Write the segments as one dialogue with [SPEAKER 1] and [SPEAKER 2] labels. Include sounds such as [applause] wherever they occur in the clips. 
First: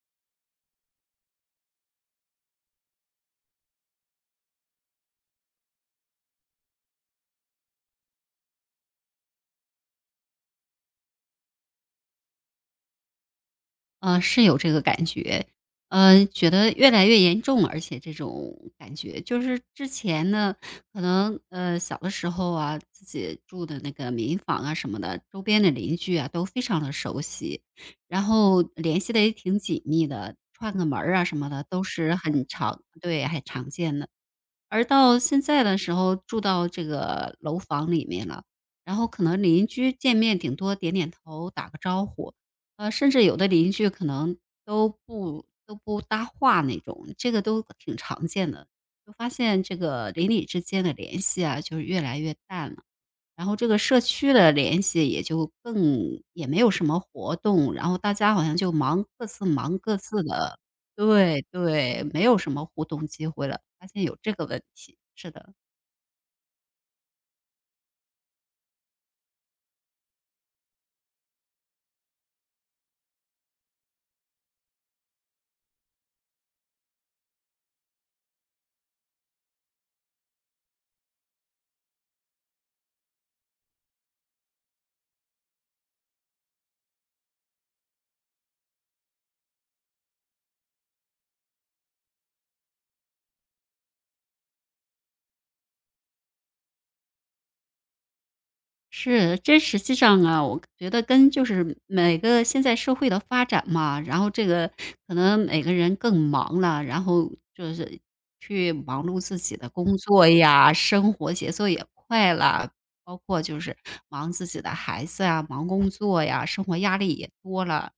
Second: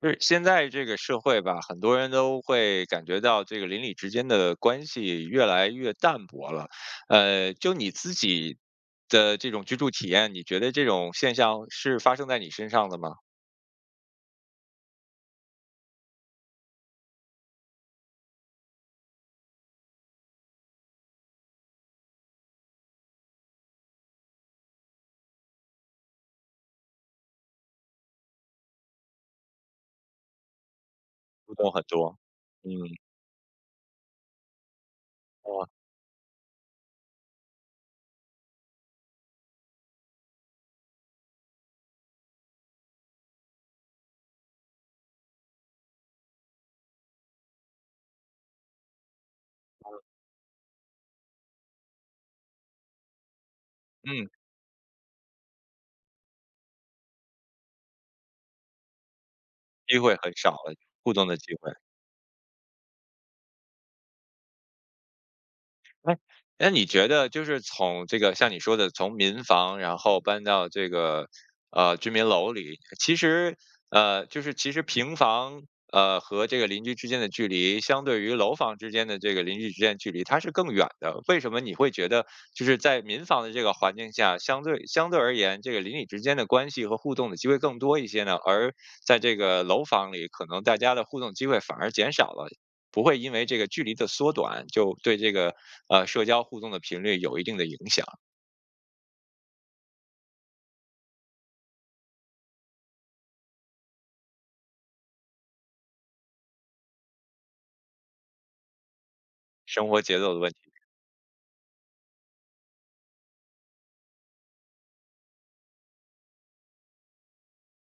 [SPEAKER 1] 就是现在这个社会吧，很多人都会感觉到这个邻里之间的关系越来越淡薄了。就你自己的这种居住体验，你觉得这种现象是发生在你身上的吗？
[SPEAKER 2] 是有这个感觉，觉得越来越严重，而且这种感觉就是之前呢，可能小的时候啊，自己住的那个民房啊什么的，周边的邻居啊都非常的熟悉，然后联系的也挺紧密的，串个门儿啊什么
[SPEAKER 1] 互
[SPEAKER 2] 的
[SPEAKER 1] 动很
[SPEAKER 2] 都是
[SPEAKER 1] 多。
[SPEAKER 2] 很
[SPEAKER 1] 嗯。
[SPEAKER 2] 常对，很常见的。而到现
[SPEAKER 1] 哦。
[SPEAKER 2] 在的时候住到这个楼房里面了，然后可能邻居见面顶多点点头、打个招呼，甚至有的邻居可能都不搭话那种，这个都挺常见的。就发现这个邻里之间的联系啊，就是越来越淡了。然后这个社
[SPEAKER 1] 嗯。
[SPEAKER 2] 区的联系也就更也没有什么活动，然后大家好像就忙各自忙各
[SPEAKER 1] 机会
[SPEAKER 2] 自
[SPEAKER 1] 很少
[SPEAKER 2] 的。
[SPEAKER 1] 了。互动的
[SPEAKER 2] 对
[SPEAKER 1] 机会。
[SPEAKER 2] 对，没有什么互动机会了，发现有这个问题，是的。
[SPEAKER 1] 哎，那你觉得就是从这个像你说的，从民房然后搬到这个居民楼里，其实就是其实平房和这个邻居之间的距离，相对于楼房之间的这个邻居之间的距离，它是更远的。为什么你会觉得就是在民房的这个环境下，相对而言，这个邻里之间的关系和互动的机会更多一些呢？而在这个楼房里，可能大家的互动机会反而减少了。不会因为这个距离的缩短，就对这个，社交互动的频率有一定的影响。
[SPEAKER 2] 是，这实际上啊，我觉得跟就是每个现在社会的发展嘛，然后这个可能每个人更忙了，然后就是去忙碌自己的
[SPEAKER 1] 生
[SPEAKER 2] 工
[SPEAKER 1] 活节
[SPEAKER 2] 作
[SPEAKER 1] 奏的问题。
[SPEAKER 2] 呀，生活节奏也快了，包括就是忙自己的孩子啊，忙工作呀，生活压力也多了，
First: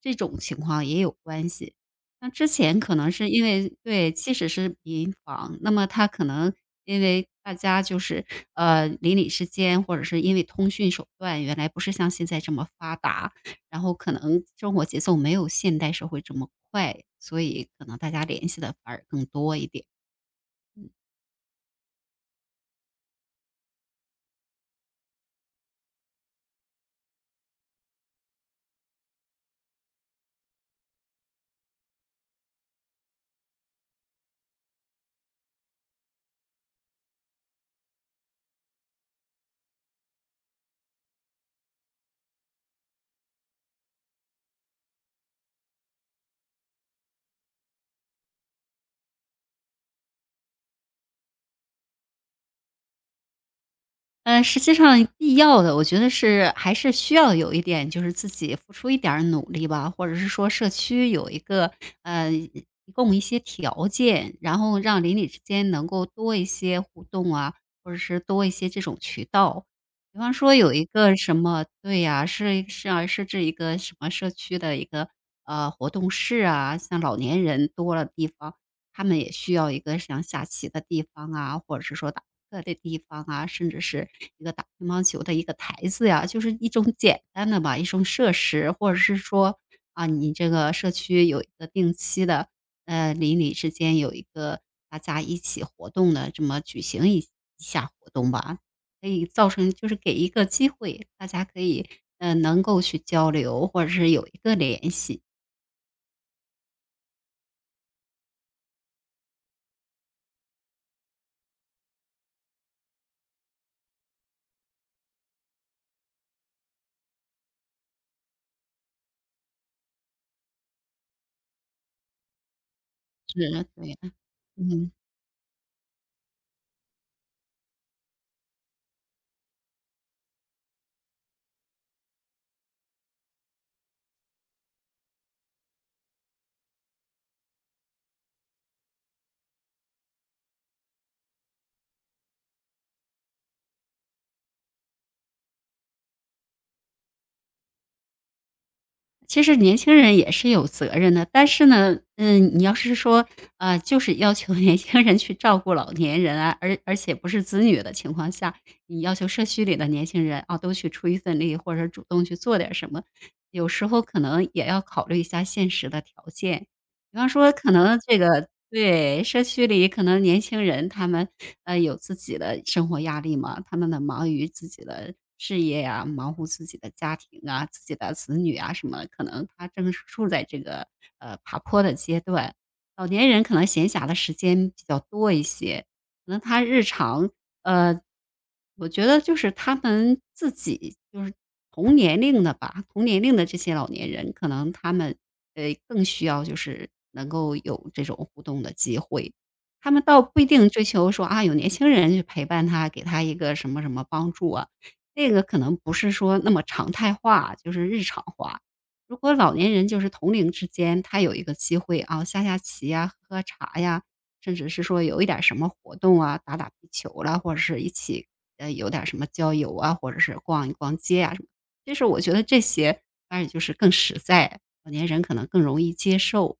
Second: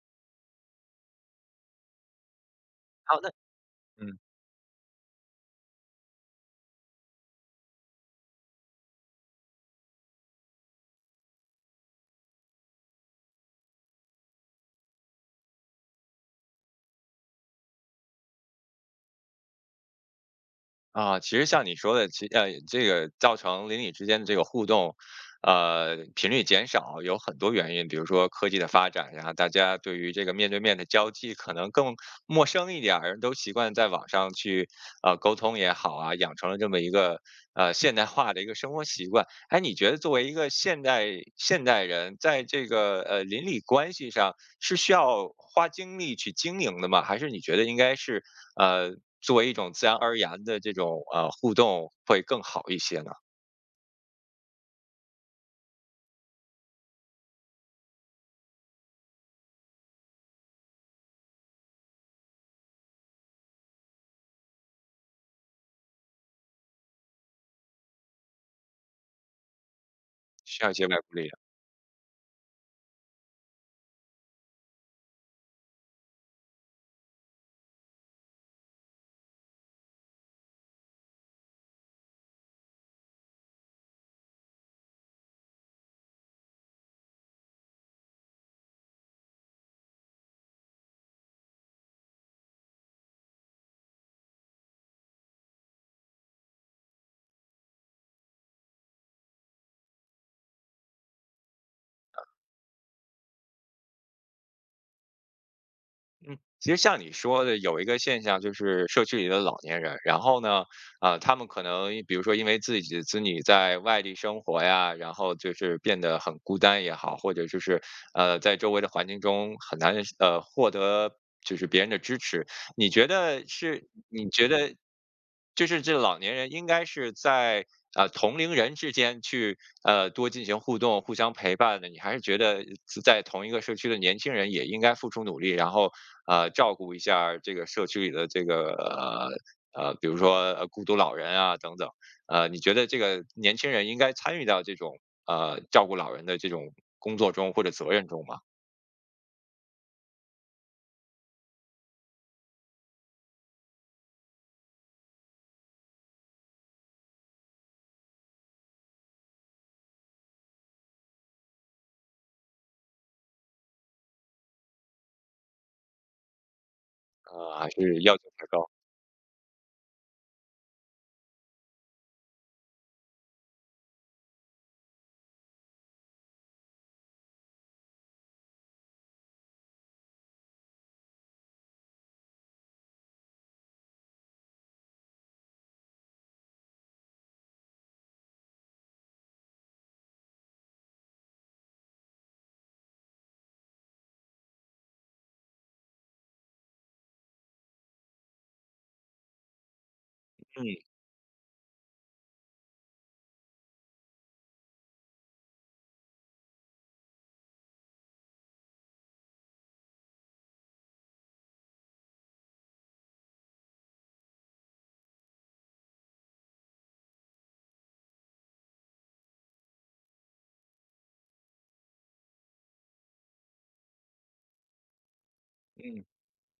[SPEAKER 2] 这种情况也有关系。那之前可能
[SPEAKER 1] 好，
[SPEAKER 2] 是
[SPEAKER 1] 那。
[SPEAKER 2] 因为对，
[SPEAKER 1] 嗯。
[SPEAKER 2] 即使是民房，那么它可能因为大家就是，邻里之间或者是因为通讯手段原来不是像现在这么发达，然后可能生活节奏没有现代社会这么快，所以可能大家联系的反而更多一点。
[SPEAKER 1] 啊，其实像你说的，这个造成邻里之间的这个互动，频率减少有很多原因，比如说科技的发展，然后大家对于这个面对面的交际可能更陌生一点儿，都习惯在网上去沟通也好啊，养成了这么一个现代化的一个生活习惯。哎，你觉得作为一个现代人，在这个邻里关系上是需要花精力去经营的吗？还是你觉得应该是作为一种自然而然的这种，互动会更好一些呢？
[SPEAKER 2] 实际上必要的，我觉得是还是需要有一点，就是自己付出一点儿努力吧，或者是说社区有一个提供一些条件，然后让邻里之间能够多一些互动啊，或者是多一些这种渠道。比方说
[SPEAKER 1] 需要
[SPEAKER 2] 有
[SPEAKER 1] 一
[SPEAKER 2] 一
[SPEAKER 1] 些外部
[SPEAKER 2] 个
[SPEAKER 1] 力
[SPEAKER 2] 什
[SPEAKER 1] 量。
[SPEAKER 2] 么，对呀、是要设置一个什么社区的一个活动室啊，像老年人多了地方，他们也需要一个像下棋的地方啊，或者是说打各的地方啊，甚至是一个打乒乓球的一个台子呀，就是一种简单的吧，一种设施，或者是说啊，你这个社区有一个定期的，邻里之间有一个大家一起活动的这么举行一下活动吧，可以造成就是给一个机会，大家可以能够去交流，或者是有一个联系，
[SPEAKER 1] 嗯，其实像你说的，有一个现象就是社区里的老年人，然后呢，啊、他们可能比如说因为自己的子女在外地生活呀，然后就是变得很孤单也好，或者就是在周围的环境中很难获得就是别人的支持。你觉得
[SPEAKER 2] 是
[SPEAKER 1] 是？
[SPEAKER 2] 对，
[SPEAKER 1] 你觉得
[SPEAKER 2] 嗯。
[SPEAKER 1] 就是这老年人应该是在同龄人之间去多进行互动、互相陪伴的。你还是觉得在同一个社区的年轻人也应该付出努力，然后照顾一下儿这个社区里的这个比如说孤独老人啊等等，你觉得这个年轻人应该参与到这种照顾老人的这种工作中或者责任中吗？
[SPEAKER 2] 其实年轻人也是有责任的，但是呢，嗯，你要是说，就是要求 [laughs] 年轻人去照顾老年人啊，而且不是子女的情况下，你要求社区里的年轻人啊都去出一份力，或者主动去做点什么，有时候可能也要考虑一下现实的条件。比方说，
[SPEAKER 1] 还
[SPEAKER 2] 可能
[SPEAKER 1] 是要
[SPEAKER 2] 这
[SPEAKER 1] 求太
[SPEAKER 2] 个
[SPEAKER 1] 高？
[SPEAKER 2] 对，社区里可能年轻人他们，有自己的生活压力嘛，他们的忙于自己的事业呀，忙乎自己的家庭啊、自己的子女啊什么的，可能他正是处在这个，爬坡的阶段。老年人可能闲暇的时间比较多一些，可能他日常，呃，我觉得就是他们自己就是同年龄的吧，同年龄的这些老年人，可能他们更需要就是能够有这种互动的机会。他们倒不一定追
[SPEAKER 1] 嗯。
[SPEAKER 2] 求说啊，有年轻人去陪伴他，给他一个什么什么帮助啊，这个可能不是说那么常态化，就是日常化。如果老年人就是同龄之间，他有一个机会啊，下下棋呀、喝喝茶呀，甚至是说有一点儿什么活动啊，打打壁球啦，或者是一起有点儿什么郊游啊，或者是逛一逛街啊什么，就是我觉得这些反而就是更实在，老年人可能更容易
[SPEAKER 1] 嗯。
[SPEAKER 2] 接受，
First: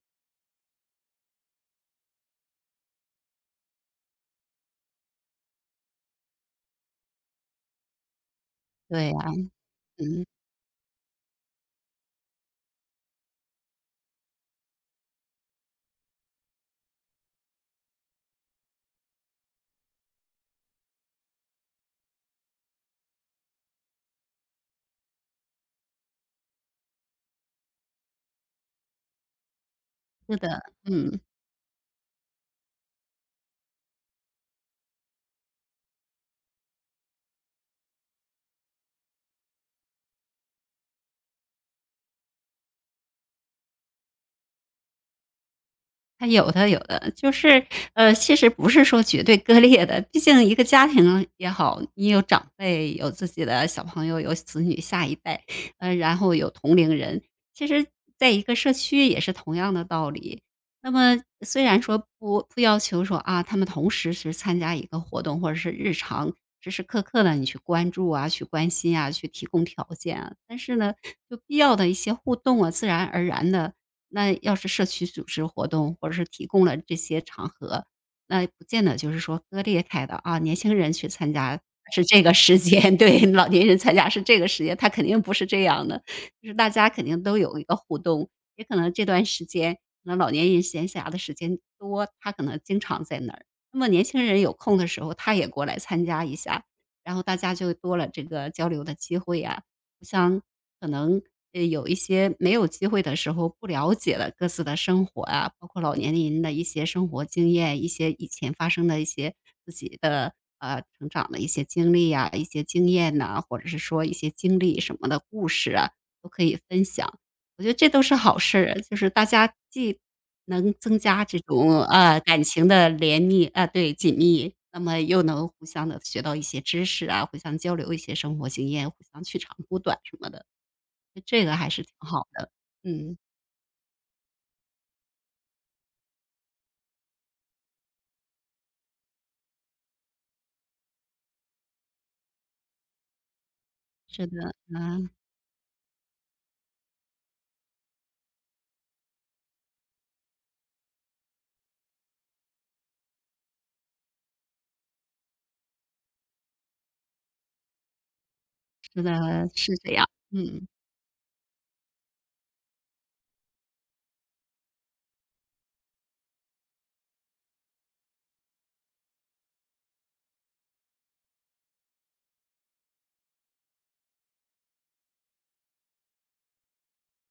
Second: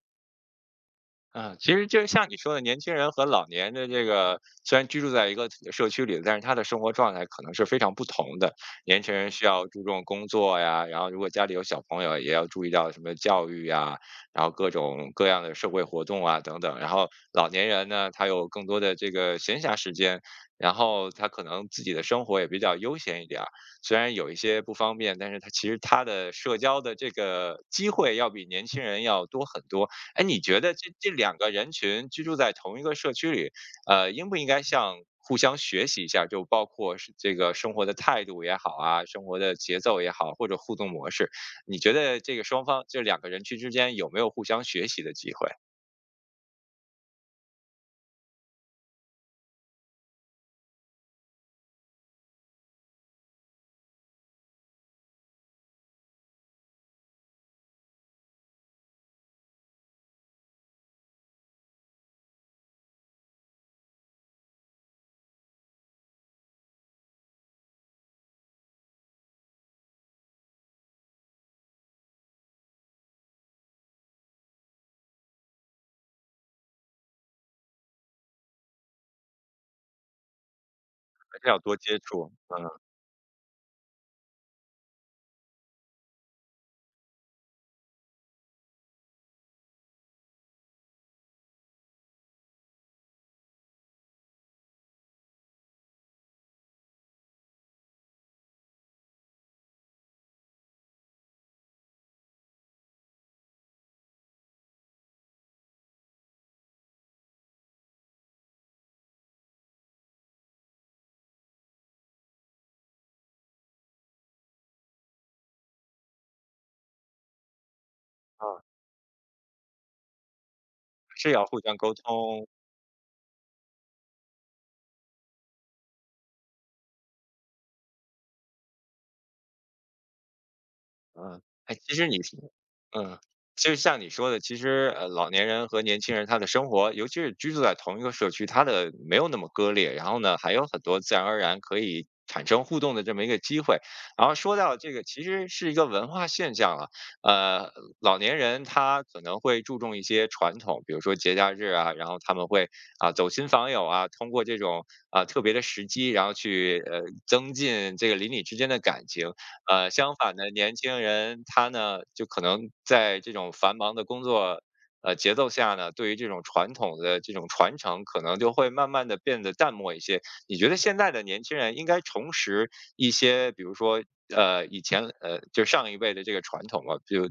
[SPEAKER 1] 嗯，其实就像你说的，年轻人和老年的这个虽然居住在一个社区里，但是他的生活状态可能是非常不同的。年
[SPEAKER 2] 对
[SPEAKER 1] 轻
[SPEAKER 2] 呀，
[SPEAKER 1] 人需要注重
[SPEAKER 2] 嗯，
[SPEAKER 1] 工作呀，然后如果家里有小朋友，也要注意到什么教育呀，然后各种各样的社会活动啊等等。然后老年人呢，他有更多的这个闲暇时间，然后他可能自己的生活也比较悠闲一点儿，虽然有一些不方便，但是他其实他的社交的这个机会要比年轻人要多很多。哎，
[SPEAKER 2] 是
[SPEAKER 1] 你觉
[SPEAKER 2] 的，
[SPEAKER 1] 得这
[SPEAKER 2] 嗯。
[SPEAKER 1] 两个人群居住在同一个社区里，应不应该像互相学习一下？就包括是这个生活的态度也好啊，生活的节奏也好，或者互动模式，你觉得这个双方这两个人群之间有没有互相学习的机会？
[SPEAKER 2] 它有的有的，就是，其实不是说绝对割裂的，毕竟一个家庭也好，你有长辈，有自己的小朋友，有子女下一代，然后有同龄人，其实在一个社区也是同样的道理。那么虽然说不要求说，啊，他们同时是参加一个活动，或者是日常时时刻刻的你去关注啊、去关心啊、去提供条件啊，但是呢，就必要的一些互动啊，自然而然的。那要是社区组织活动，或者是提供了这些场合，那不见得就是说割裂开的啊，年轻人去参
[SPEAKER 1] 还是要
[SPEAKER 2] 加
[SPEAKER 1] 多接
[SPEAKER 2] 是这
[SPEAKER 1] 触。
[SPEAKER 2] 个时
[SPEAKER 1] 嗯。
[SPEAKER 2] 间，[laughs] 对，老年人参加是这个时间，他肯定不是这样的。就是大家肯定都有一个互动，也可能这段时间，那老年人闲暇的时间多，他可能经常在那儿。那么年轻人有空的时候，他也过来参加一下，然后大家就多了这个交流的机会呀、像。可能有一些没有机会的时候不了解了各自的生活啊，包括老年人的一些生活经验，一些以前发生的一些自己的成长的一些经历呀、一些经验呐、或者是说一些经历什么的故事啊，都可以分享。我觉得这都是好事
[SPEAKER 1] 嗯，
[SPEAKER 2] 儿，就是大家既能增加
[SPEAKER 1] 是
[SPEAKER 2] 这
[SPEAKER 1] 要互相
[SPEAKER 2] 种
[SPEAKER 1] 沟
[SPEAKER 2] 感
[SPEAKER 1] 通。
[SPEAKER 2] 情的联密啊、对紧密，那么又能互相的学到一些知识啊，互相交流一些生活经验，互相取长补短什么的。
[SPEAKER 1] 嗯。
[SPEAKER 2] 这个还
[SPEAKER 1] 哎，
[SPEAKER 2] 是挺
[SPEAKER 1] 其实你
[SPEAKER 2] 好
[SPEAKER 1] 是。
[SPEAKER 2] 的，嗯，
[SPEAKER 1] 嗯，就像你说的，其实老年人和年轻人他的生活，尤其是居住在同一个社区，他的没有那么割裂，然后呢，还有很多自然而然可以产生互动的这么一个机会。
[SPEAKER 2] 是
[SPEAKER 1] 然后
[SPEAKER 2] 的，
[SPEAKER 1] 说到这个，
[SPEAKER 2] 啊，
[SPEAKER 1] 其实是一个文化现象了。呃，老年人他可能会注重一些传统，比如说节假日啊，然后他们会啊、走亲访友啊，通过这种啊、特别的时机，然后去增进这个邻里之间的
[SPEAKER 2] 是
[SPEAKER 1] 感情。
[SPEAKER 2] 的，是这样，
[SPEAKER 1] 相反的，
[SPEAKER 2] 嗯，
[SPEAKER 1] 年轻人他呢，就可能在这种繁忙的工作节奏下呢，对于这种传统的这种传承，可能就会慢慢的变得淡漠一些。你觉得现在的年轻人应该重拾一些，比如说以前就上一辈的这个传统嘛，就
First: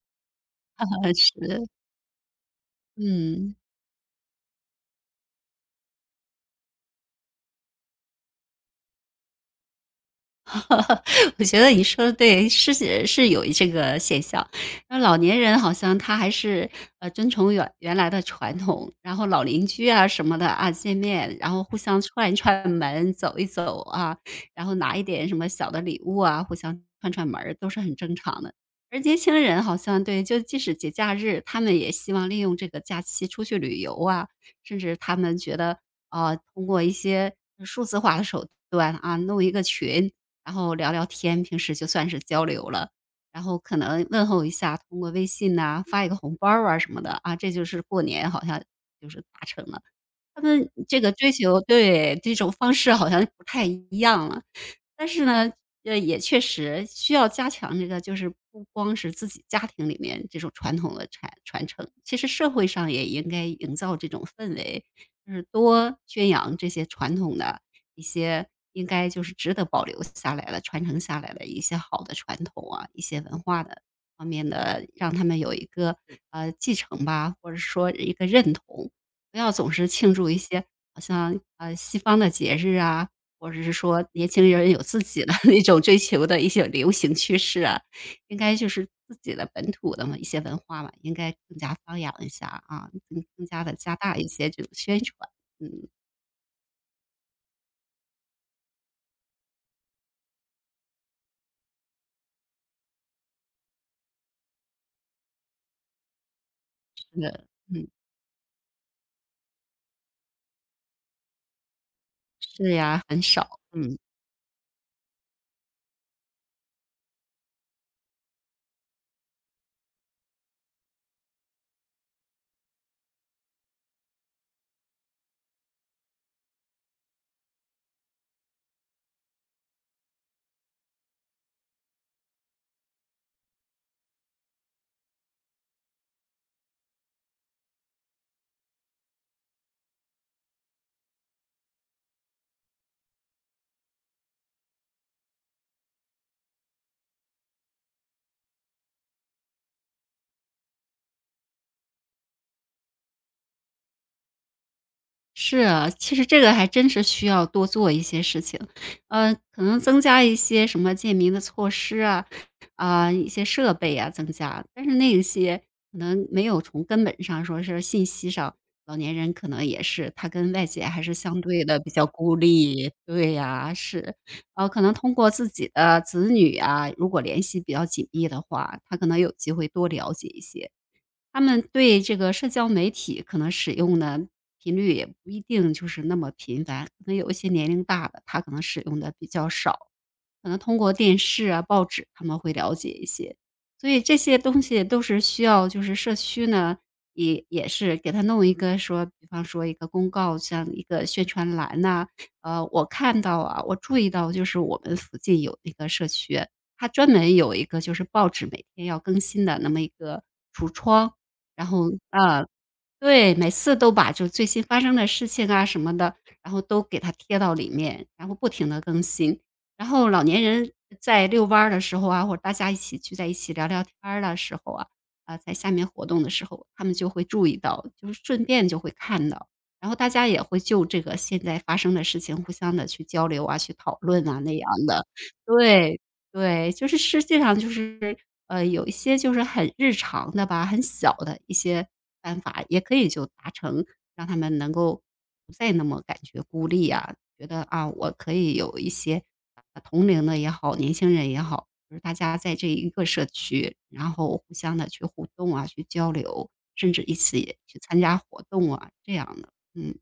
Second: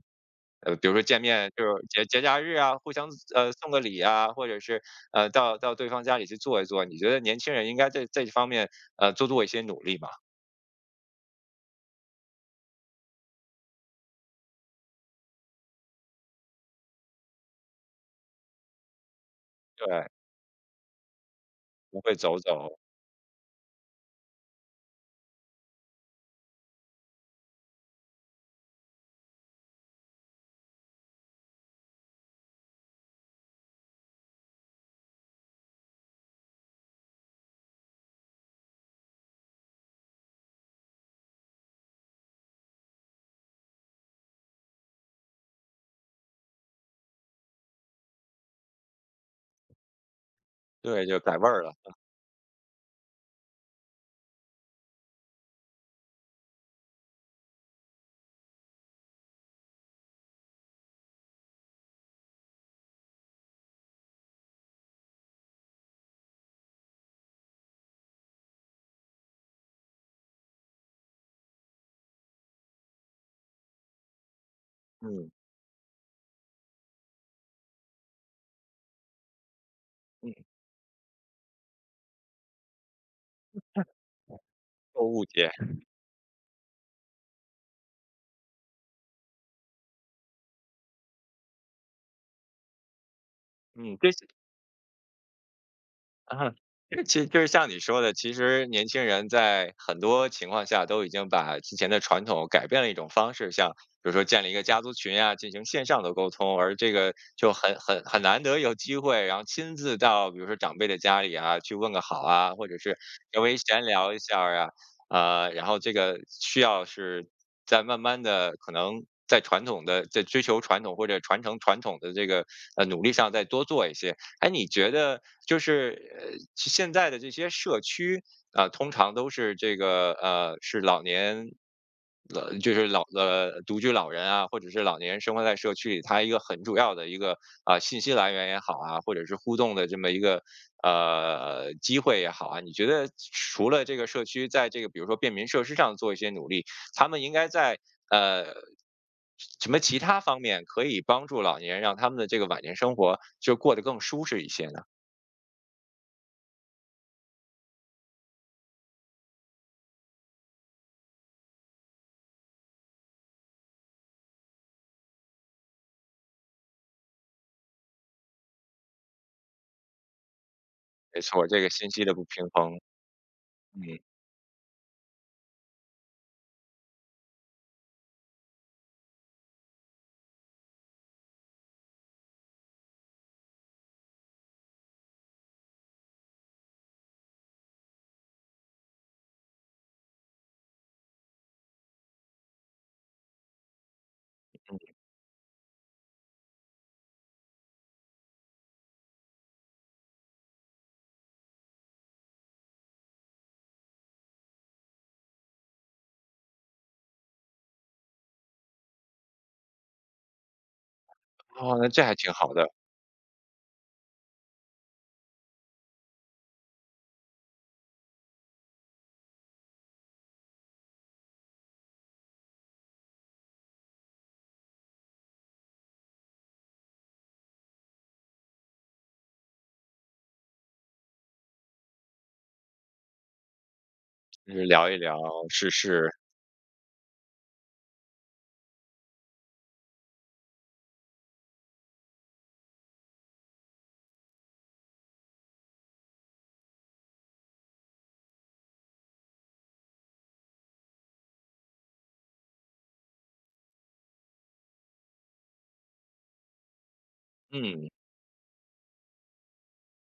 [SPEAKER 1] 比如说
[SPEAKER 2] [laughs]
[SPEAKER 1] 见面就
[SPEAKER 2] 是，
[SPEAKER 1] 是节假日啊，互相
[SPEAKER 2] 嗯。
[SPEAKER 1] 送个礼啊，或者是到对方家里去坐一坐。你觉得年轻人应该在这方面多做一些努力嘛？
[SPEAKER 2] [laughs] 我觉得你说的对，是有这个现象。那老年人好像他还是，遵从原来的传统，然后老邻居
[SPEAKER 1] 对，
[SPEAKER 2] 啊什么的啊，见面，然后互
[SPEAKER 1] 不
[SPEAKER 2] 相
[SPEAKER 1] 会
[SPEAKER 2] 串一
[SPEAKER 1] 走
[SPEAKER 2] 串
[SPEAKER 1] 走。
[SPEAKER 2] 门，走一走啊，然后拿一点什么小的礼物啊，互相串串门儿，都是很正常的。而年轻人好像对，就即使节假日，他们也希望利用这个假期出去旅游啊，甚至他们觉得，啊，通过一些数字化的手段啊，弄一个群，然后聊聊天，平时就算是交流了。然后可能问候一下，通过微信呐、发一个红包儿啊什么的，啊，这就是过年好像就是达成了。他们这
[SPEAKER 1] 对，
[SPEAKER 2] 个
[SPEAKER 1] 就
[SPEAKER 2] 追
[SPEAKER 1] 改味
[SPEAKER 2] 求
[SPEAKER 1] 儿了。
[SPEAKER 2] 对，这种方式好像不太一样了。但是呢，也确实需要加强这个，就是不光是自己家庭里面这种传统的传承，其实社会上也应该营造这种氛围，就是多宣扬这些传统的一些应该就是值得保留下来的、传承下来的一些好的传统啊，一些文化的方面的，让他
[SPEAKER 1] 嗯。
[SPEAKER 2] 们有一个继承吧，或者说一个认同，不要总是庆祝
[SPEAKER 1] 嗯。
[SPEAKER 2] 一些好像西方的节日啊，或者是说年轻人有自
[SPEAKER 1] 受误
[SPEAKER 2] 己的 [laughs]
[SPEAKER 1] 解。
[SPEAKER 2] 那种追求的一些流行趋势啊，应该就是自己的本土的嘛一些文化嘛，应该更加发扬一下啊，更加的加
[SPEAKER 1] 嗯，这
[SPEAKER 2] 大
[SPEAKER 1] 是。
[SPEAKER 2] 一些这种宣传。嗯，
[SPEAKER 1] 啊，其实就是像你说的，其实年轻人在很多情况下都已经把之前的传统改变了一种方式，像比如说建立一个家族群啊，进行线上的沟通，而这个
[SPEAKER 2] 是的，
[SPEAKER 1] 就很
[SPEAKER 2] 嗯，
[SPEAKER 1] 很很难得有机会，然后亲自到比如说长辈的家里啊，去问个好啊，或
[SPEAKER 2] 是
[SPEAKER 1] 者是
[SPEAKER 2] 呀，很
[SPEAKER 1] 稍微
[SPEAKER 2] 少，
[SPEAKER 1] 闲
[SPEAKER 2] 嗯。
[SPEAKER 1] 聊一下儿啊，然后这个需要是在慢慢的可能。在传统的在追求传统或者传承传统的这个努力上再多做一些。哎，你觉得就是现在的这些社区啊、通常都是这个是老年老就是老呃独居老人啊，或者是老年人生活在社区里，他一个很主要的一个啊、信息来源也好啊，或者是互动的这么一个机会也好啊，你觉得除了这个社区在这个比如说便民设施上做一些努力，他们应该在呃什么其他方面可以帮助老年人，让他们的这个晚年生活就过得更舒适一些呢？
[SPEAKER 2] 是啊，其实这个还真是需要多做一些事情，可能增加一些什么便民的措施啊，啊、一些设备啊增加，但是那些可能没有从根本上说是信息上，老年人可能也是他跟外界还是
[SPEAKER 1] 没
[SPEAKER 2] 相
[SPEAKER 1] 错，这
[SPEAKER 2] 对
[SPEAKER 1] 个
[SPEAKER 2] 的
[SPEAKER 1] 信
[SPEAKER 2] 比
[SPEAKER 1] 息
[SPEAKER 2] 较
[SPEAKER 1] 的不
[SPEAKER 2] 孤
[SPEAKER 1] 平衡。
[SPEAKER 2] 立，对呀、
[SPEAKER 1] 嗯。
[SPEAKER 2] 是，可能通过自己的子女啊，如果联系比较紧密的话，他可能有机会多了解一些，他们对这个社交媒体可能使用的频率也不一定就是那么频繁，可能有一些年龄大的，他可能使用的比较少，可能通过电视啊、报纸他们会了解一些。所以这些东西都是需要就是社区呢，也是给他弄一个说，比方说一个公告，像一个宣传栏呐、我看到啊，我注意到就是我们附近有那个社区，它专门有一个就是报纸每天要更新的那么一个橱窗，然
[SPEAKER 1] 哦，那
[SPEAKER 2] 后
[SPEAKER 1] 这还挺
[SPEAKER 2] 啊，
[SPEAKER 1] 好的。
[SPEAKER 2] 对，每次都把就最新发生的事情啊什么的，然后都给它贴到里面，然后不停的更新。然后老年人在遛弯儿的时候啊，或者大家一起聚在一起聊聊天儿的时候啊，啊，在下面活动的时候，他们就会注意到，就是顺便就会看到。然后大家也会就这个现在发生的事情互相的去交流啊，去讨论啊
[SPEAKER 1] 就
[SPEAKER 2] 那
[SPEAKER 1] 是
[SPEAKER 2] 样
[SPEAKER 1] 聊一
[SPEAKER 2] 的。
[SPEAKER 1] 聊世
[SPEAKER 2] 对，
[SPEAKER 1] 事。
[SPEAKER 2] 对，就是实际上就是有一些就是很日常的吧，很小的一些办法，也可以就达成，让他们能够不再那么感觉孤立啊，觉得啊，我可以有一些同龄的也好，年轻人也好，就是大家在这一个社区，然后互相的去互动啊，去交流，甚至一起去
[SPEAKER 1] 嗯。
[SPEAKER 2] 参加活动啊，这样的，嗯。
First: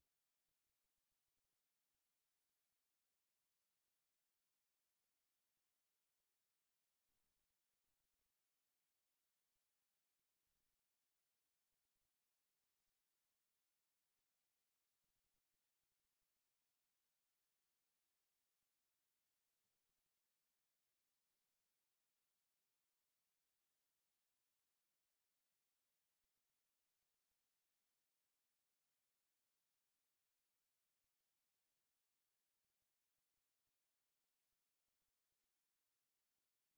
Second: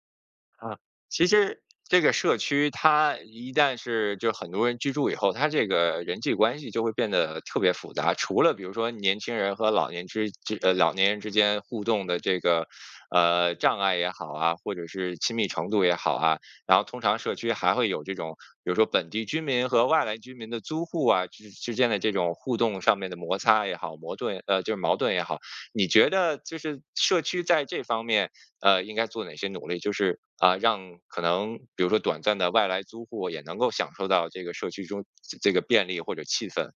[SPEAKER 1] 啊，其实这个社区它一旦是就很多人居住以后，它这个人际关系就会变得特别复杂。除了比如说年轻人和老年人之间互动的这个障碍也好啊，或者是亲密程度也好啊，然后通常社区还会有这种比如说本地居民和外来居民的租户啊之间的这种互动上面的摩擦也好，矛盾也好，你觉得就是社区在这方面？应该做哪些努力，就是啊、让可能比如说短暂的外来租户也能够享受到这个社区中这个便利或者气氛，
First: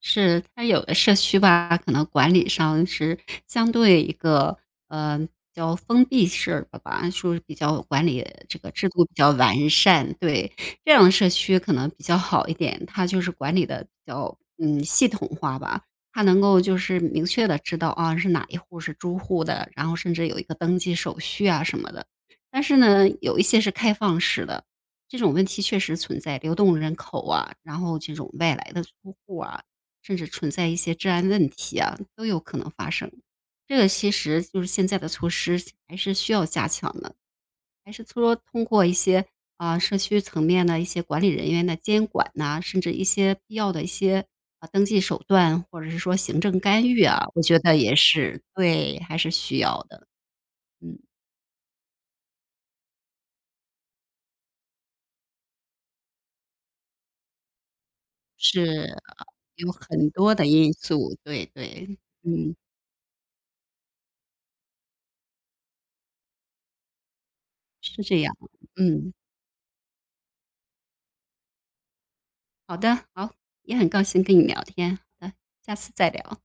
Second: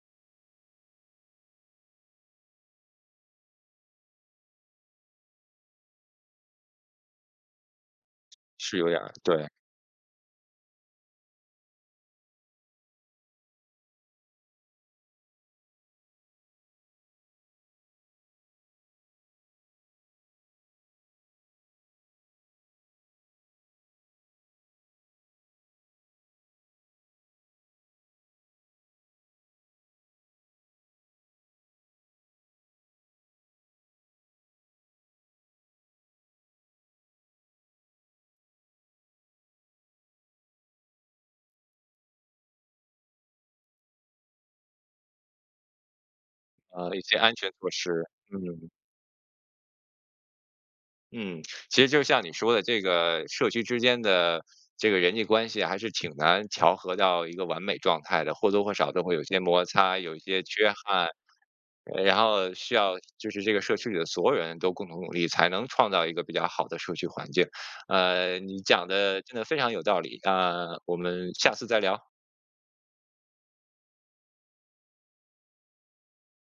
[SPEAKER 2] 是，它有的社区吧，可能管理上是相对一个，比较封闭式的吧，说是比较管理这个
[SPEAKER 1] 是有
[SPEAKER 2] 制
[SPEAKER 1] 点
[SPEAKER 2] 度
[SPEAKER 1] 儿
[SPEAKER 2] 比较
[SPEAKER 1] 对。
[SPEAKER 2] 完善，对。这样的社区可能比较好一点，它就是管理的比较，嗯，系统化吧。它能够就是明确的知道，啊，是哪一户是租户的，然后甚至有一个登记手续啊什么的。但是呢，有一些是开放式的，这种问题确实存在，流动人口啊，然后这种外来的租户啊，甚至存在一些治安问题啊，都有可能发生。这个其实就是现在的措施还是需要加强的，还是说通过一些啊、社区层面的一些管理人员的监管呐、甚至一些必要的一些啊登记手段，或者是说行政干
[SPEAKER 1] 一
[SPEAKER 2] 预
[SPEAKER 1] 些
[SPEAKER 2] 啊，
[SPEAKER 1] 安
[SPEAKER 2] 我
[SPEAKER 1] 全
[SPEAKER 2] 觉
[SPEAKER 1] 措
[SPEAKER 2] 得
[SPEAKER 1] 施。
[SPEAKER 2] 也是
[SPEAKER 1] 嗯。
[SPEAKER 2] 对，还是需要的。嗯，
[SPEAKER 1] 嗯，其实就像你说的，这个社区之间的这个人际关系还是挺难调和到一个完美状态的，或多或少
[SPEAKER 2] 是
[SPEAKER 1] 都会有些摩
[SPEAKER 2] 有
[SPEAKER 1] 擦，
[SPEAKER 2] 很
[SPEAKER 1] 有一
[SPEAKER 2] 多
[SPEAKER 1] 些
[SPEAKER 2] 的
[SPEAKER 1] 缺
[SPEAKER 2] 因
[SPEAKER 1] 憾，
[SPEAKER 2] 素，对对，
[SPEAKER 1] 然后
[SPEAKER 2] 嗯，
[SPEAKER 1] 需要就是这个社区里的所有人都共同努力，才能创造一个比较好的社区环境。
[SPEAKER 2] 是这样，
[SPEAKER 1] 你讲
[SPEAKER 2] 嗯，
[SPEAKER 1] 的真的非常有道理啊，我们下次再聊。
[SPEAKER 2] 好的，好，也很高兴跟你聊天，好的，下次再聊。